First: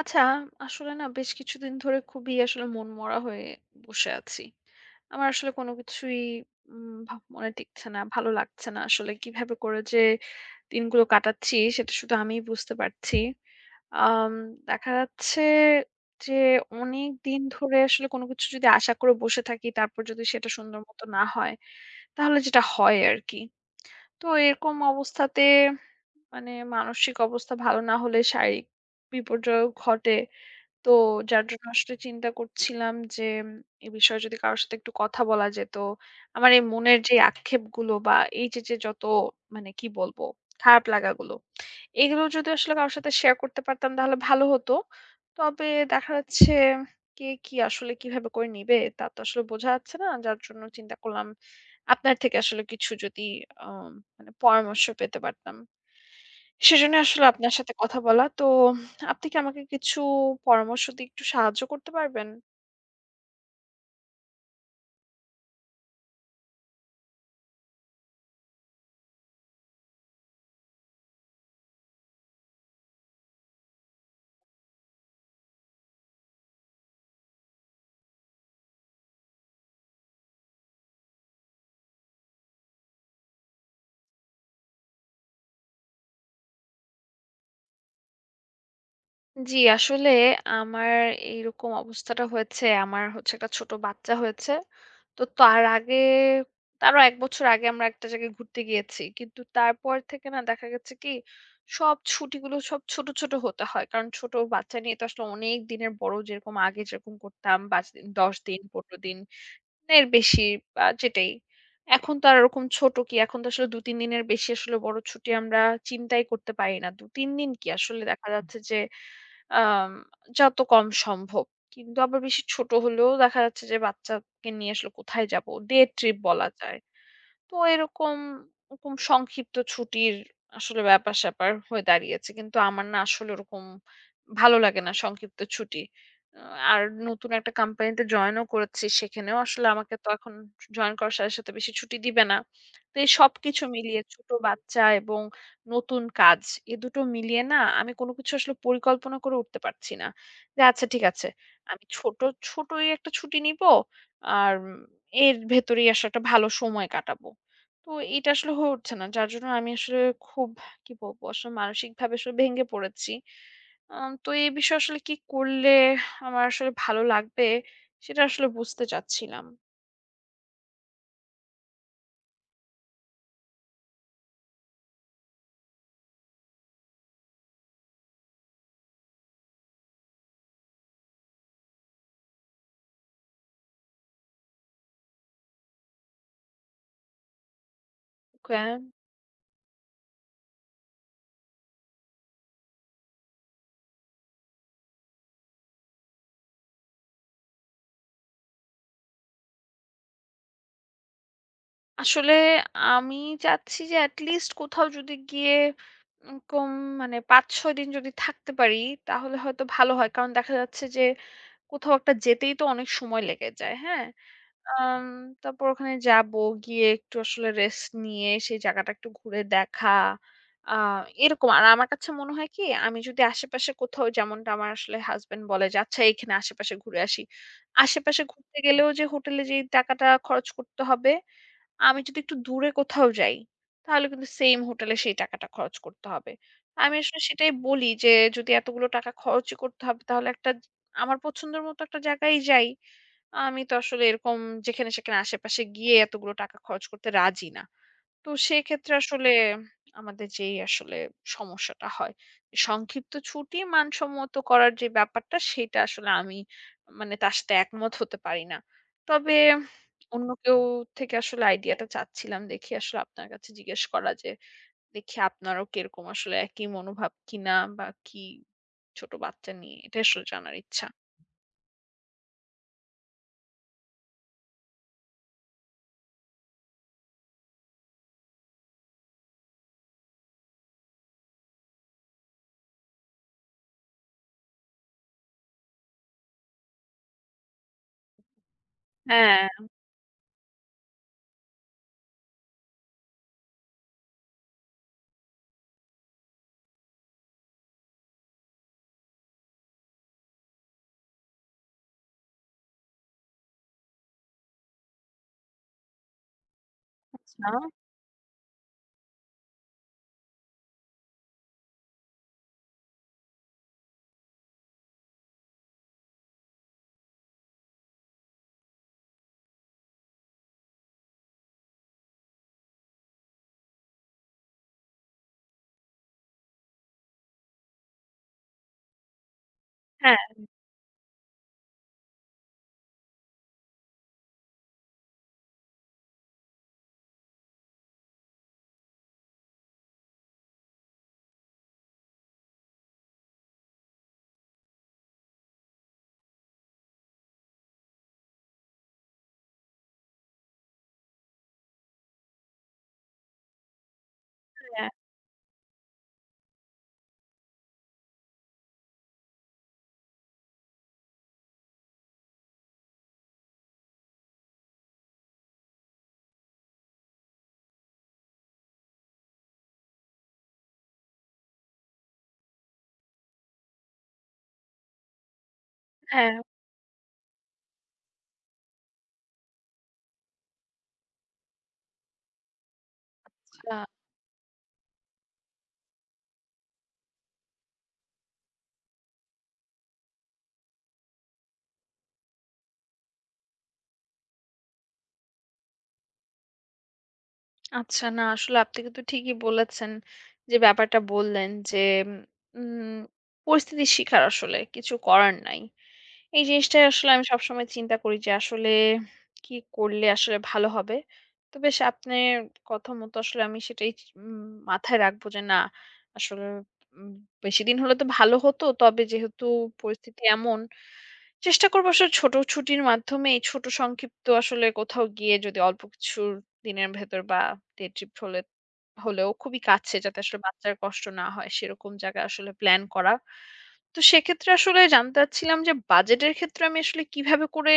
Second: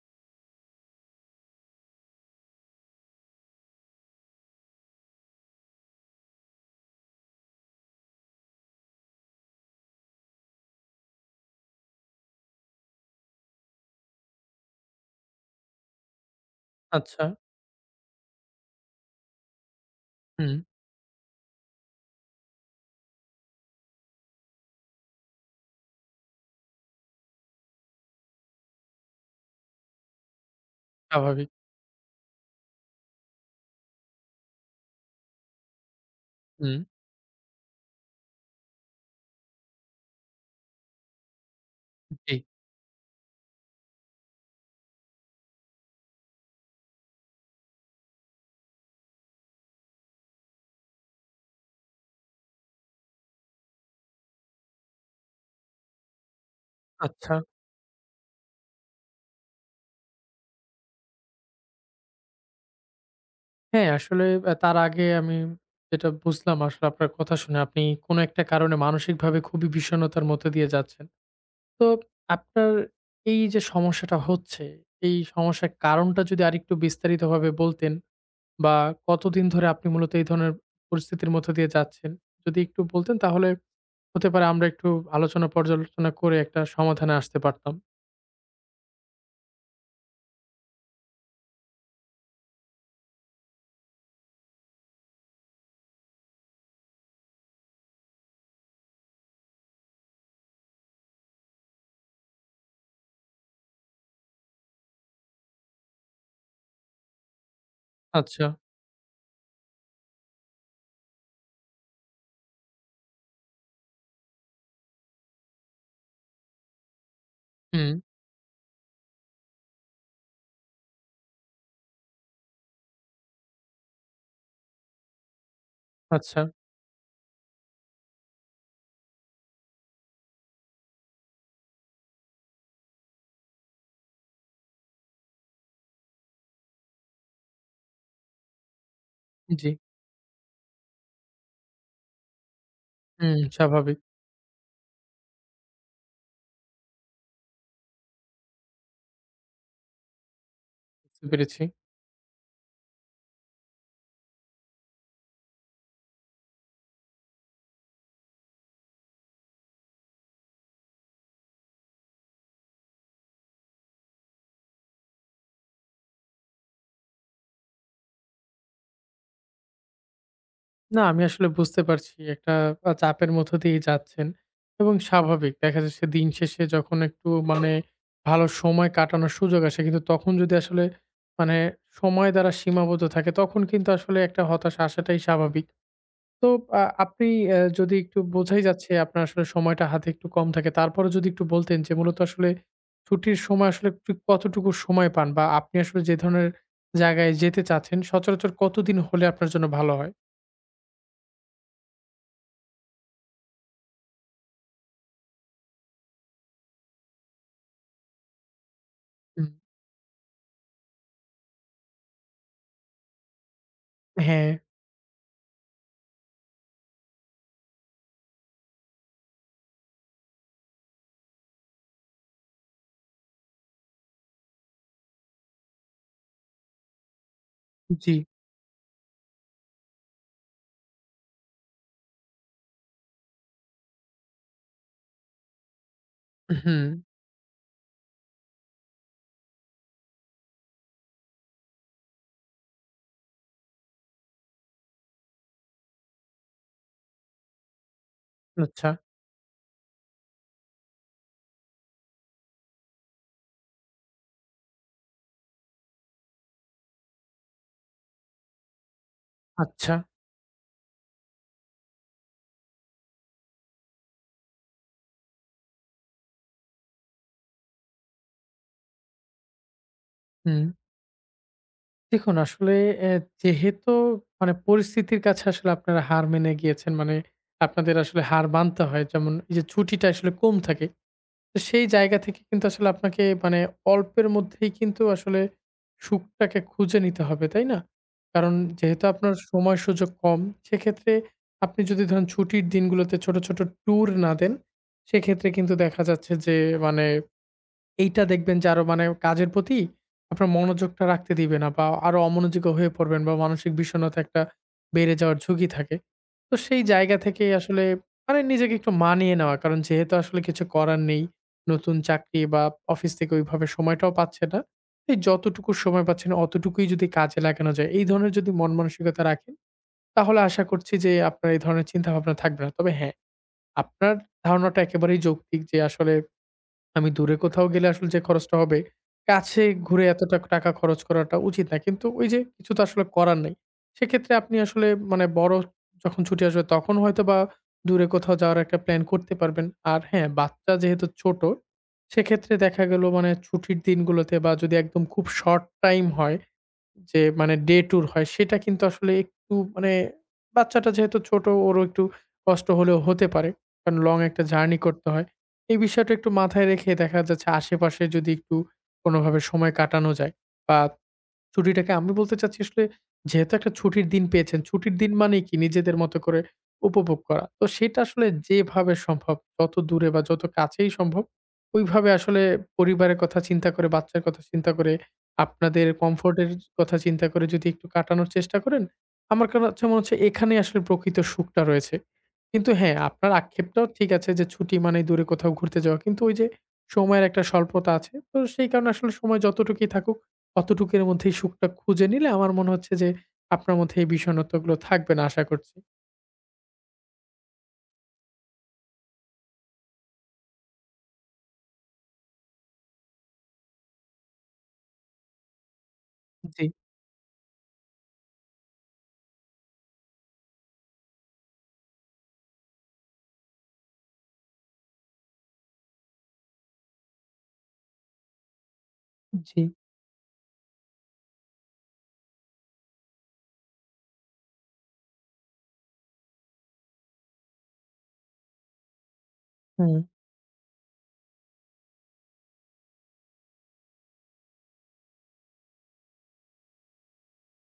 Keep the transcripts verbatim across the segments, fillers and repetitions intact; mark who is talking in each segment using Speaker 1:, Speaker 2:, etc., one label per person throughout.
Speaker 1: আচ্ছা, আসলে না বেশ কিছুদিন ধরে খুবই আসলে মনমরা হয়ে বসে আছি। আমার আসলে কোনো কিছুই উম ভা মনে টিকছে না, ভালো লাগছে না। আসলে কিভাবে করে যে দিনগুলো কাটাচ্ছি সেটা শুধু আমিই বুঝতে পারছি। আম দেখা যাচ্ছে যে অনেক
Speaker 2: আচ্ছা।
Speaker 1: দিন ধরে আসলে কোনো কিছু যদি আশা করে বসে থাকি তারপর যদি সেটা
Speaker 2: হুম,
Speaker 1: সুন্দর মতো না হয়, তাহলে যেটা হয় আরকি। তো এরকম অবস্থাতে মানে মানসিক অবস্থা ভালো না হলে শারীরিক বিপর্যয়ও ঘটে। তো যার
Speaker 2: স্বাভাবিক।
Speaker 1: জন্য আসলে চিন্তা করছিলাম যে উম, এ বিষয়ে যদি কারোর সাথে একটু কথা বলা যেত আমার এই
Speaker 2: হুম।
Speaker 1: মনের যে আক্ষেপগুলো বা এই যে যে যত মানে কি বলবো খারাপ লাগাগুলো এগুলো
Speaker 2: জি,
Speaker 1: যদি আসলে কারোর সাথে শেয়ার করতে পারতাম তাহলে ভালো হতো। তবে দেখা যাচ্ছে কে কি আসলে কিভাবে করে নিবে তা তো আসলে বোঝা যাচ্ছে না, যার জন্য চিন্তা করলাম আপনার থেকে আসলে কিছু যদি আহ মানে পরামর্শ পেতে পারতাম, সেজন্য আসলে
Speaker 2: আচ্ছা।
Speaker 1: আপনার সাথে কথা বলা। তো আপনি কি আমাকে কিছু পরামর্শ দিয়ে একটু সাহায্য করতে পারবেন?
Speaker 2: হ্যাঁ, আসলে আ তার আগে আমি যেটা বুঝলাম আসলে আপনার কথা শুনে আপনি কোনো একটা কারণে মানসিকভাবে খুবই বিষণ্ণতার মধ্য দিয়ে যাচ্ছেন। তো আপনার এই যে সমস্যাটা হচ্ছে, এই সমস্যার কারণটা যদি আরেকটু বিস্তারিতভাবে বলতেন বা কতদিন ধরে আপনি মূলত এই ধরনের পরিস্থিতির মধ্য দিয়ে যাচ্ছেন? যদি একটু বলতেন তাহলে হতে পারে আমরা একটু আলোচনা পর্যালোচনা করে একটা সমাধানে আসতে পারতাম।
Speaker 1: জি, আসলে আমার এইরকম অবস্থাটা হয়েছে। আমার হচ্ছে একটা ছোট বাচ্চা হয়েছে। তো তার আগে তারও এক বছর আগে আমরা একটা জায়গায় ঘুরতে গিয়েছি। কিন্তু তারপর থেকে না দেখা গেছে কি সব ছুটিগুলো সব ছোট, ছোট হতে হয়। কারণ ছোট বাচ্চা নিয়ে তো আসলে অনেক দিনের বড়, যেরকম আগে যেরকম করতাম পাঁচ দিন, দশ
Speaker 2: আচ্ছা।
Speaker 1: দিন, পনেরো দিন এর বেশি বা যেটাই। এখন তো আর ওরকম ছোট কি, এখন তো আসলে দুই-তিন দিনের বেশি আসলে বড় ছুটি আমরা চিন্তাই করতে পারি না। দুই-তিন দিন কি
Speaker 2: হুম,
Speaker 1: আসলে দেখা হুম। যাচ্ছে যে আম যত কম সম্ভব। কিন্তু আবার বেশি ছোট হলেও দেখা যাচ্ছে যে বাচ্চাকে নিয়ে আসলে কোথায় যাব? ডে ট্রিপ
Speaker 2: আচ্ছা।
Speaker 1: বলা যায়। তো এরকম ওরকম সংক্ষিপ্ত ছুটির আসলে ব্যাপার-স্যাপার হয়ে দাঁড়িয়েছে। কিন্তু আমার না আসলে ওরকম ভালো লাগে না সংক্ষিপ্ত ছুটি। আ আর নতুন একটা কোম্পানিতে জয়েনও করেছি। সেখানেও আসলে
Speaker 2: জি।
Speaker 1: আমাকে তো এখন জয়েন করার সাথে, সাথে বেশি ছুটি দিবে না। তো এই
Speaker 2: হুম,
Speaker 1: সবকিছু
Speaker 2: স্বাভাবিক।
Speaker 1: মিলিয়ে ছোট বাচ্চা এবং নতুন কাজ, এ দুটো মিলিয়ে না আমি কোনো কিছু আসলে পরিকল্পনা করে উঠতে পারছি না। যে আচ্ছা ঠিক
Speaker 2: বুঝতে
Speaker 1: আছে,
Speaker 2: পেরেছি।
Speaker 1: আমি ছোট, ছোটই একটা ছুটি নিবো। আর উম এর ভেতরেই আসলে একটা ভালো সময় কাটাবো। তো এটা আসলে হয়ে উঠছে না। যার জন্য আমি আসলে খুব কি বলবো? আসলে মানসিকভাবে আসলে ভেঙে পড়েছি। আম তো এই বিষয়ে আসলে কি করলে আমার আসলে ভালো লাগবে? সেটা আসলে বুঝতে চাচ্ছিলাম।
Speaker 2: না আমি আসলে বুঝতে পারছি একটা আ চাপের মধ্য দিয়েই যাচ্ছেন এবং স্বাভাবিক। দেখা যাচ্ছে দিন শেষে যখন একটু মানে ভালো সময় কাটানোর সুযোগ আসে কিন্তু তখন যদি আসলে মানে সময় দ্বারা সীমাবদ্ধ থাকে তখন কিন্তু আসলে একটা হতাশা আসাটাই স্বাভাবিক। তো আ আপনি অ্যা যদি একটু
Speaker 1: ওকে।
Speaker 2: বোঝাই যাচ্ছে আপনার আসলে সময়টা হাতে একটু কম থাকে। তারপরেও যদি একটু বলতেন যে মূলত আসলে ছুটির সময় আসলে ঠিক কতটুকু সময় পান? বা আপনি আসলে যে ধরনের জায়গায় যেতে চাচ্ছেন সচরাচর কতদিন হলে আপনার জন্য ভালো হয়?
Speaker 1: আসলে আমি চাচ্ছি যে at least কোথাও যদি গিয়ে উম কম মানে পাঁচ-ছয় দিন যদি থাকতে পারি তাহলে
Speaker 2: হুম,
Speaker 1: হয়তো ভালো হয়। কারণ দেখা যাচ্ছে যে কোথাও একটা যেতেই তো অনেক সময় লেগে যায়। হ্যাঁ?
Speaker 2: হ্যাঁ,
Speaker 1: আম তারপর ওখানে যাবো। গিয়ে একটু আসলে রেস্ট নিয়ে সেই জায়গাটা একটু ঘুরে দেখা। আ এরকম। আর আমার কাছে মনে হয় কি আমি যদি আশেপাশে কোথাও, যেমনটা আমার আসলে হাসব্যান্ড বলে যে, "আচ্ছা এখানে আশেপাশে ঘুরে আসি।"
Speaker 2: জি,
Speaker 1: আশেপাশে ঘুরতে গেলেও যে হোটেলে যেই টাকাটা খরচ করতে হবে, আমি যদি একটু দূরে কোথাও যাই, তাহলে কিন্তু সেইম হোটেলে সেই টাকাটা খরচ করতে হবে।
Speaker 2: হুম,
Speaker 1: আমি আসলে সেটাই বলি যে, "যদি এতগুলো টাকা খরচই করতে হবে তাহলে একটা আমার পছন্দের মতো একটা জায়গায় যাই।" আমি তো আসলে এরকম যেখানে সেখানে আশেপাশে গিয়ে এতগুলো টাকা খরচ করতে রাজি না। তো
Speaker 2: আচ্ছা,
Speaker 1: সেক্ষেত্রে আসলে আমাদের যেই আসলে সমস্যাটা হয়, সংক্ষিপ্ত ছুটি মানসম্মত করার যে ব্যাপারটা, সেটা আসলে আমি মানে তার সাথে একমত হতে পারি না। তবে
Speaker 2: আচ্ছা,
Speaker 1: অন্য কেউ থেকে আসলে আইডিয়াটা চাচ্ছিলাম। দেখি আসলে আপনার কাছে জিজ্ঞেস করা, যে দেখি আপনারও কিরকম আসলে একই মনোভাব কিনা বা কি, ছোট বাচ্চা নিয়ে এটা আসলে জানার
Speaker 2: হুম।
Speaker 1: ইচ্ছা।
Speaker 2: দেখুন আসলে অ্যা যেহেতু মানে পরিস্থিতির কাছে আসলে আপনারা হার মেনে গিয়েছেন। মানে আপনাদের আসলে হার মানতে হয়। যেমন এই যে ছুটিটা আসলে কম থাকে তো সেই জায়গা থেকে কিন্তু আসলে আপনাকে মানে অল্পের মধ্যেই কিন্তু আসলে সুখটাকে খুঁজে নিতে হবে, তাই না? কারণ যেহেতু আপনার
Speaker 1: হ্যাঁ,
Speaker 2: সময় সুযোগ কম, সেক্ষেত্রে আপনি যদি ধরেন ছুটির দিনগুলোতে ছোট, ছোট ট্যুর না দেন, সেক্ষেত্রে কিন্তু দেখা যাচ্ছে যে মানে এইটা দেখবেন যে আরো মানে কাজের প্রতি আপনার মনোযোগটা রাখতে দিবে না বা আরো অমনোযোগী হয়ে পড়বেন বা মানসিক বিষণ্ণতা একটা বেড়ে যাওয়ার ঝুঁকি থাকে। তো সেই জায়গা
Speaker 1: আচ্ছা।
Speaker 2: থেকেই আসলে মানে নিজেকে একটু মানিয়ে নেওয়া। কারণ যেহেতু আসলে কিছু করার নেই। নতুন চাকরি বা অফিস থেকে ওইভাবে সময়টাও পাচ্ছে না। এই যতটুকু সময় পাচ্ছেন অতটুকুই যদি কাজে লাগানো যায়, এই ধরনের যদি মন মানসিকতা রাখেন, তাহলে আশা করছি যে আপনার এই ধরনের চিন্তাভাবনা থাকবে না। তবে হ্যাঁ, আপনার ধারণাটা একেবারেই যৌক্তিক যে আসলে আমি দূরে কোথাও গেলে আসলে যে খরচটা হবে, কাছে ঘুরে
Speaker 1: হ্যাঁ,
Speaker 2: এত টাক টাকা খরচ করাটা উচিত না। কিন্তু ওই যে কিছু তো আসলে করার নেই। সেক্ষেত্রে আপনি আসলে মানে বড় যখন ছুটি আসবে তখন হয়তোবা দূরে কোথাও যাওয়ার একটা প্ল্যান করতে পারবেন। আর হ্যাঁ, বাচ্চা যেহেতু ছোট, সেক্ষেত্রে দেখা গেল মানে ছুটির দিনগুলোতে বা যদি একদম খুব শর্ট টাইম হয় যে মানে ডে ট্যুর হয় সেটা কিন্তু আসলে একটু মানে বাচ্চাটা যেহেতু ছোট ওরও একটু কষ্ট হলেও হতে পারে। কারণ লং একটা জার্নি
Speaker 1: হ্যাঁ,
Speaker 2: করতে হয়। এই বিষয়টা একটু মাথায় রেখে দেখা যাচ্ছে আশেপাশে যদি একটু কোনোভাবে সময় কাটানো যায় বা ছুটিটাকে আমি বলতে চাচ্ছি আসলে যেহেতু একটা ছুটির দিন পেয়েছেন, ছুটির দিন মানেই কি নিজেদের মতো করে উপভোগ করা। তো সেটা আসলে যেভাবে সম্ভব যত দূরে বা যত কাছেই সম্ভব ওইভাবে আসলে পরিবারের কথা চিন্তা করে, বাচ্চার কথা চিন্তা করে, আপনাদের
Speaker 1: হ্যাঁ।
Speaker 2: কমফোর্ট এর কথা চিন্তা করে যদি একটু কাটানোর চেষ্টা করেন, আমার কাছে মনে হচ্ছে এখানেই আসলে প্রকৃত সুখটা রয়েছে। কিন্তু হ্যাঁ, আপনার
Speaker 1: আ
Speaker 2: আক্ষেপটাও ঠিক আছে যে ছুটি মানেই দূরে কোথাও ঘুরতে যাওয়া। কিন্তু ওই যে সময়ের একটা স্বল্পতা আছে। তো সেই কারণে আসলে সময় যতটুকুই থাকুক কতটুকু এর মধ্যেই সুখটা খুঁজে নিলে আমার মনে হচ্ছে যে আপনার মধ্যে এই বিষণ্ণতাগুলো থাকবে না আশা করছি।
Speaker 1: আচ্ছা না আসলে আপনি কিন্তু ঠিকই বলেছেন। যে ব্যাপারটা বললেন যে উম পরিস্থিতির শিকার, আসলে কিছু করার নাই। এই
Speaker 2: জি,
Speaker 1: জিনিসটাই আসলে আমি সবসময় চিন্তা করি যে আসলে কি করলে আসলে ভালো হবে। তো বেশ, আপনার কথা মতো আসলে আমি সেটাই চি উম মাথায় রাখবো, যে না আসলে উম বেশিদিন হলে তো ভালো হতো। তবে যেহেতু
Speaker 2: জি।
Speaker 1: পরিস্থিতি এমন, চেষ্টা করব আসলে ছোট ছুটির মাধ্যমে এই ছোট সংক্ষিপ্ত, আসলে কোথাও গিয়ে যদি অল্প কিছুর দিনের ভেতর বা ডে ট্রিপ হলে হলেও খুবই কাছে,
Speaker 2: হুম,
Speaker 1: যাতে আসলে বাচ্চার কষ্ট না হয় সেরকম জায়গা আসলে প্ল্যান করা। তো সেক্ষেত্রে আসলে জানতে চাচ্ছিলাম যে বাজেটের ক্ষেত্রে আমি আসলে কিভাবে করে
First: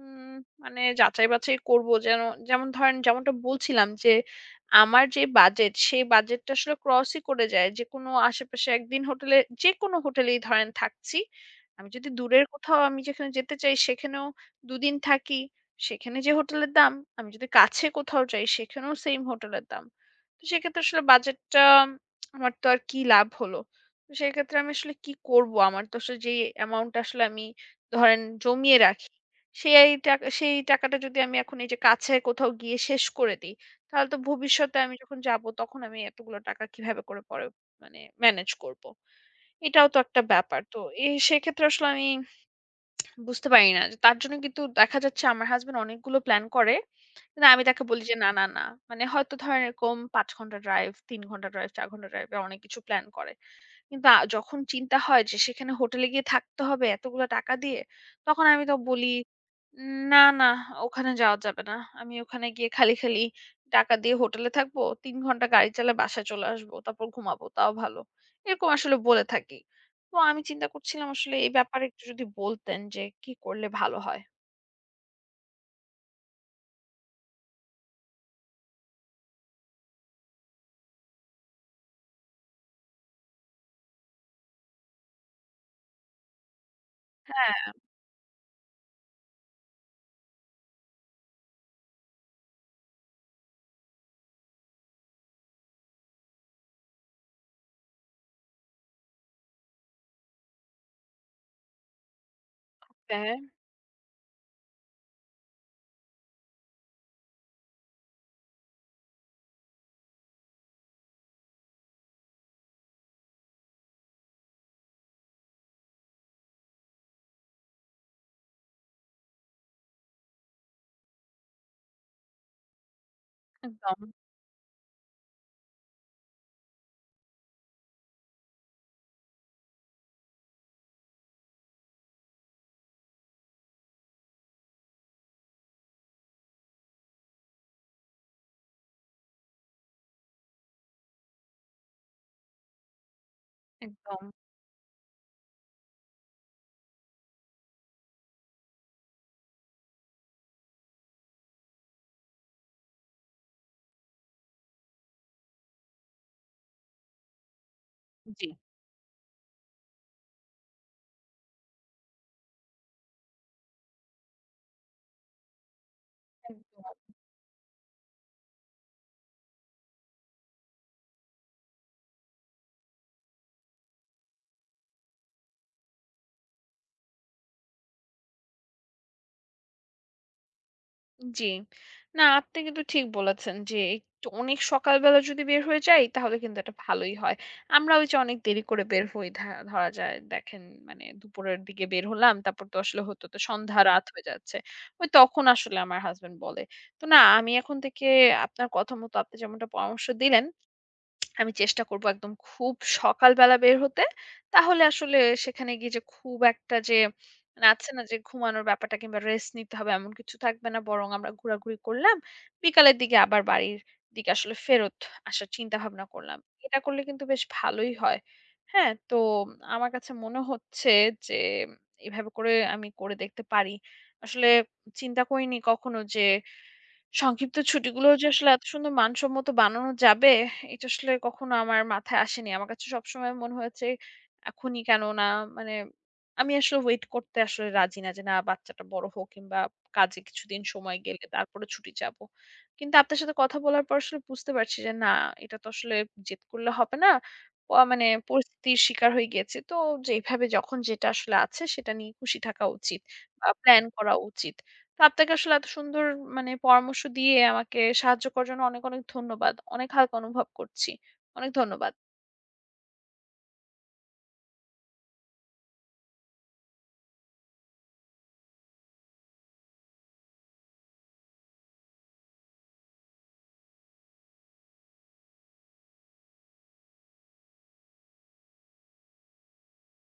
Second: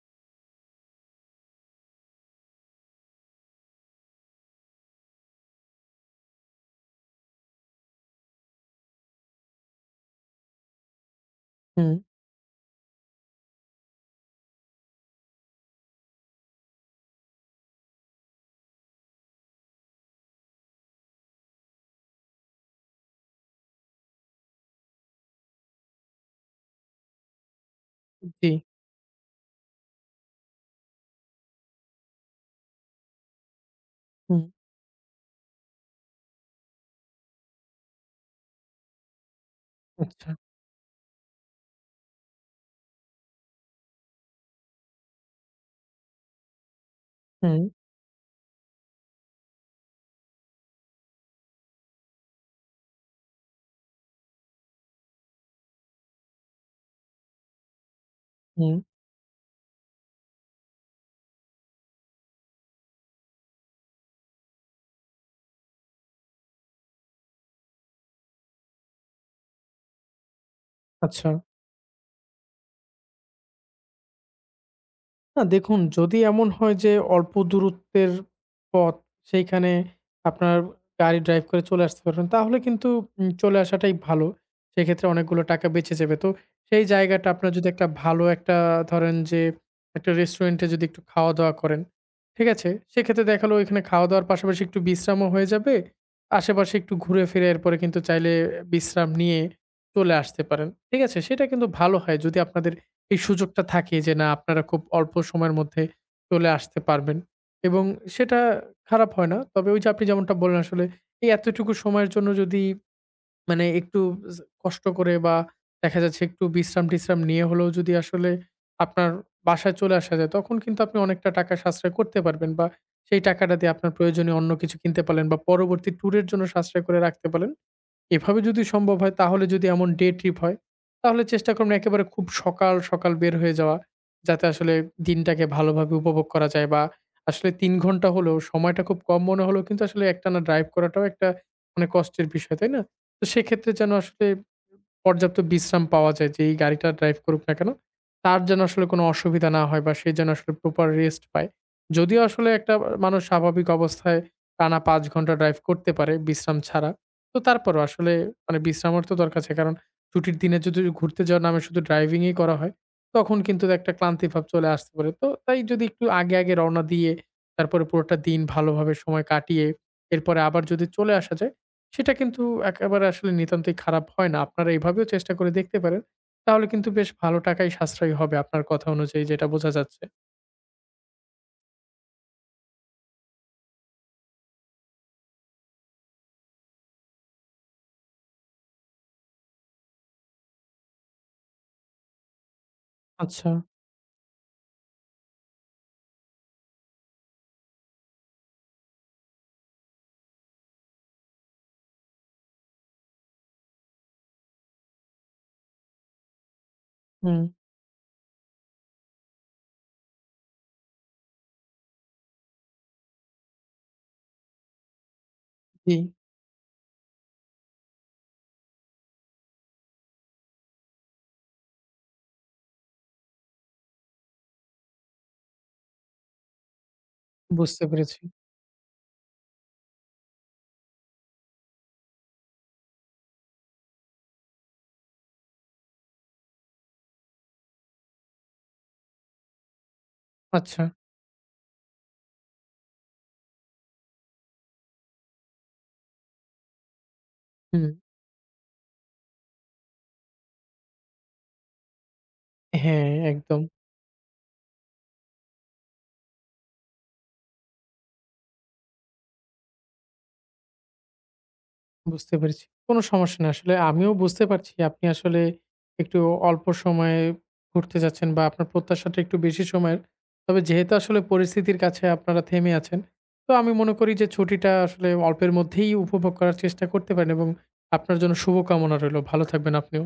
Speaker 1: উম মানে যাচাই-বাছাই করব যেন, যেমন ধরেন যেমনটা বলছিলাম যে আমার যে বাজেট সেই বাজেটটা আসলে ক্রসই করে যায়। যেকোনো আশেপাশে একদিন হোটেলে, যেকোনো হোটেলেই ধরেন থাকছি। আমি
Speaker 2: হুম,
Speaker 1: যদি দূরের কোথাও আমি যেখানে যেতে চাই সেখানেও দুই দিন থাকি। সেখানে যে হোটেলের দাম, আমি যদি কাছে কোথাও যাই সেখানেও সেইম হোটেলের দাম। তো সেক্ষেত্রে আসলে বাজেটটা আমার তো আর কি লাভ হলো? তো সেক্ষেত্রে আমি আসলে কি করব? আমার তো আসলে যেই অ্যামাউন্ট আসলে আমি ধরেন
Speaker 2: জি।
Speaker 1: জমিয়ে রাখি, সেই টাকা সেই টাকাটা যদি আমি এখন এই যে কাছে কোথাও গিয়ে শেষ করে দেই, তাহলে তো
Speaker 2: হুম।
Speaker 1: ভবিষ্যতে আমি যখন যাব তখন আমি এতগুলো টাকা কিভাবে করে পরে মানে ম্যানেজ করব? এটাও তো একটা
Speaker 2: আচ্ছা।
Speaker 1: ব্যাপার। তো এ সেক্ষেত্রে আসলে আমি বুঝতে পারি না। যে তার জন্য কিন্তু দেখা যাচ্ছে আমার হাসব্যান্ড অনেকগুলো প্ল্যান করে। না
Speaker 2: হুম,
Speaker 1: আমি তাকে বলি যে, "না, না, না।" মানে হয়তো ধরেন এরকম পাঁচ ঘন্টা ড্রাইভ, তিন ঘন্টা ড্রাইভ, চার ঘন্টা ড্রাইভ, এ অনেক কিছু প্ল্যান করে। কিন্তু আ যখন চিন্তা হয় যে সেখানে হোটেলে গিয়ে থাকতে হবে এতগুলো টাকা দিয়ে, তখন আমি তো
Speaker 2: হুম।
Speaker 1: বলি, "না, না ওখানে যাওয়া যাবে না। আমি ওখানে গিয়ে খালি, খালি টাকা দিয়ে হোটেলে থাকবো। তিন ঘন্টা গাড়ি চালায় বাসায় চলে আসবো। তারপর ঘুমাবো। তাও ভালো।" এরকম আসলে বলে থাকি। তো আমি চিন্তা করছিলাম
Speaker 2: আচ্ছা।
Speaker 1: আসলে এই ব্যাপারে একটু যদি বলতেন যে কি করলে ভালো হয়?
Speaker 2: না দেখুন, যদি এমন হয় যে অল্প দূরত্বের পথ, সেইখানে আপনার গাড়ি ড্রাইভ করে চলে আসতে পারবেন, তাহলে কিন্তু উম চলে আসাটাই ভালো। সেক্ষেত্রে অনেকগুলো টাকা বেঁচে যাবে। তো সেই জায়গাটা আপনার
Speaker 1: হ্যাঁ,
Speaker 2: যদি একটা ভালো একটা ধরেন যে একটা রেস্টুরেন্টে যদি একটু খাওয়া-দাওয়া করেন, ঠিক আছে? সেক্ষেত্রে দেখালো এখানে খাওয়া-দাওয়ার পাশাপাশি একটু বিশ্রামও হয়ে যাবে। আশেপাশে একটু ঘুরে ফিরে এরপরে কিন্তু চাইলে বিশ্রাম নিয়ে চলে আসতে পারেন। ঠিক আছে? সেটা কিন্তু ভালো হয় যদি আপনাদের এই
Speaker 1: হ্যাঁ,
Speaker 2: সুযোগটা থাকে যে না আপনারা খুব অল্প সময়ের মধ্যে চলে আসতে পারবেন এবং সেটা খারাপ হয় না। তবে ওই যে আপনি যেমনটা বললেন আসলে এই এতটুকু সময়ের জন্য যদি মানে একটু জ কষ্ট করে বা দেখা যাচ্ছে একটু বিশ্রাম-টিশ্রাম নিয়ে হলেও যদি আসলে আপনার বাসায় চলে আসা যায়, তখন কিন্তু আপনি অনেকটা টাকা সাশ্রয় করতে পারবেন বা সেই টাকাটা দিয়ে আপনার
Speaker 1: একদম,
Speaker 2: প্রয়োজনীয় অন্য কিছু কিনতে পারলেন বা পরবর্তী ট্যুরের জন্য সাশ্রয় করে রাখতে পারলেন। এভাবে যদি সম্ভব হয় তাহলে যদি এমন ডে ট্রিপ হয়, তাহলে চেষ্টা করবেন একেবারে খুব সকাল, সকাল বের হয়ে যাওয়া। যাতে আসলে দিনটাকে ভালোভাবে উপভোগ করা যায় বা আসলে তিন ঘন্টা হলেও সময়টা খুব কম মনে হলেও কিন্তু আসলে একটানা ড্রাইভ করাটাও একটা মানে কষ্টের বিষয়, তাই না? তো সেক্ষেত্রে যেন
Speaker 1: একদম।
Speaker 2: আসলে পর্যাপ্ত বিশ্রাম পাওয়া যায় যে এই গাড়িটা ড্রাইভ করুক না কেন, তার যেন আসলে কোনো অসুবিধা না হয় বা সে যেন আসলে প্রপার রেস্ট পায়। যদিও আসলে একটা মানুষ স্বাভাবিক অবস্থায় টানা পাঁচ ঘন্টা ড্রাইভ করতে পারে বিশ্রাম ছাড়া। তো তারপরও আসলে
Speaker 1: জি,
Speaker 2: মানে বিশ্রামের তো দরকার আছে। কারণ ছুটির দিনে যদি ঘুরতে যাওয়ার নামে শুধু ড্রাইভিং ই করা হয়, তখন কিন্তু একটা ক্লান্তিভাব চলে আসতে পারে। তো তাই যদি একটু আগে, আগে রওনা
Speaker 1: একদম।
Speaker 2: দিয়ে তারপরে পুরোটা দিন ভালোভাবে সময় কাটিয়ে এরপরে আবার যদি চলে আসা যায় সেটা কিন্তু একেবারে আসলে নিতান্তই খারাপ হয় না। আপনারা এভাবেও চেষ্টা করে দেখতে পারেন। তাহলে কিন্তু বেশ ভালো টাকাই সাশ্রয়ী হবে আপনার কথা অনুযায়ী যেটা বোঝা যাচ্ছে।
Speaker 1: জি। না আপনি কিন্তু ঠিক বলেছেন যে একটু অনেক সকালবেলা যদি বের হয়ে যাই তাহলে কিন্তু এটা ভালোই হয়। আমরা ওই যে অনেক দেরি করে বের হই, ধা ধরা যায় দেখেন মানে দুপুরের দিকে বের হলাম তারপর তো আসলে হতে হতে
Speaker 2: আচ্ছা।
Speaker 1: সন্ধ্যা হুম। রাত হয়ে যাচ্ছে। ওই তখন আসলে আমার হাসব্যান্ড বলে। তো না আমি এখন থেকে আপনার কথা মতো, আপনি যেমনটা পরামর্শ দিলেন, আমি চেষ্টা করব একদম খুব সকালবেলা বের হতে। তাহলে আসলে সেখানে গিয়ে যে খুব একটা যে
Speaker 2: হুম,
Speaker 1: মানে আছে না যে ঘুমানোর ব্যাপারটা কিংবা রেস্ট নিতে হবে, এমন কিছু থাকবে না। বরং আমরা ঘোরাঘুরি করলাম। বিকালের দিকে আবার বাড়ির দিকে আসলে ফেরত আসার চিন্তা
Speaker 2: জি,
Speaker 1: ভাবনা করলাম। এটা করলে কিন্তু বেশ ভালোই হয়। হ্যাঁ, তো আমার কাছে মনে হচ্ছে যে এভাবে করে আমি করে দেখতে পারি। আসলে চিন্তা করিনি কখনো যে সংক্ষিপ্ত
Speaker 2: বুঝতে
Speaker 1: ছুটিগুলো
Speaker 2: পেরেছি।
Speaker 1: যে আসলে এত সুন্দর মানসম্মত বানানো যাবে, এটা আসলে কখনো আমার মাথায় আসেনি। আমার কাছে সবসময় মনে হয়েছে, এখনই কেন না মানে, আমি আসলে ওয়েট করতে আসলে রাজি না যে, না বাচ্চাটা বড় হোক কিংবা কাজে কিছুদিন
Speaker 2: আচ্ছা,
Speaker 1: সময় গেলে তারপরে ছুটি চাবো। কিন্তু আপনার সাথে কথা বলার পর আসলে বুঝতে পারছি যে, না এটা তো আসলে জেদ করলে হবে না। প
Speaker 2: হুম,
Speaker 1: মানে পরিস্থিতির শিকার হয়ে গিয়েছি। তো যেইভাবে যখন যেটা আসলে আছে সেটা নিয়ে খুশি থাকা উচিত
Speaker 2: হ্যাঁ,
Speaker 1: বা
Speaker 2: একদম।
Speaker 1: প্ল্যান করা উচিত। তো আপনাকে আসলে এত সুন্দর মানে পরামর্শ দিয়ে আমাকে সাহায্য করার জন্য অনেক, অনেক ধন্যবাদ। অনেক হালকা অনুভব করছি। অনেক ধন্যবাদ।
Speaker 2: বুঝতে পেরেছি। কোনো সমস্যা নেই। আসলে আমিও বুঝতে পারছি আপনি আসলে একটু অল্প সময়ে ঘুরতে যাচ্ছেন বা আপনার প্রত্যাশাটা একটু বেশি সময়ের। তবে যেহেতু আসলে পরিস্থিতির কাছে আপনারা থেমে আছেন, তো আমি মনে করি যে ছুটিটা আসলে অল্পের মধ্যেই উপভোগ করার চেষ্টা করতে পারেন এবং আপনার জন্য শুভকামনা রইলো। ভালো থাকবেন আপনিও।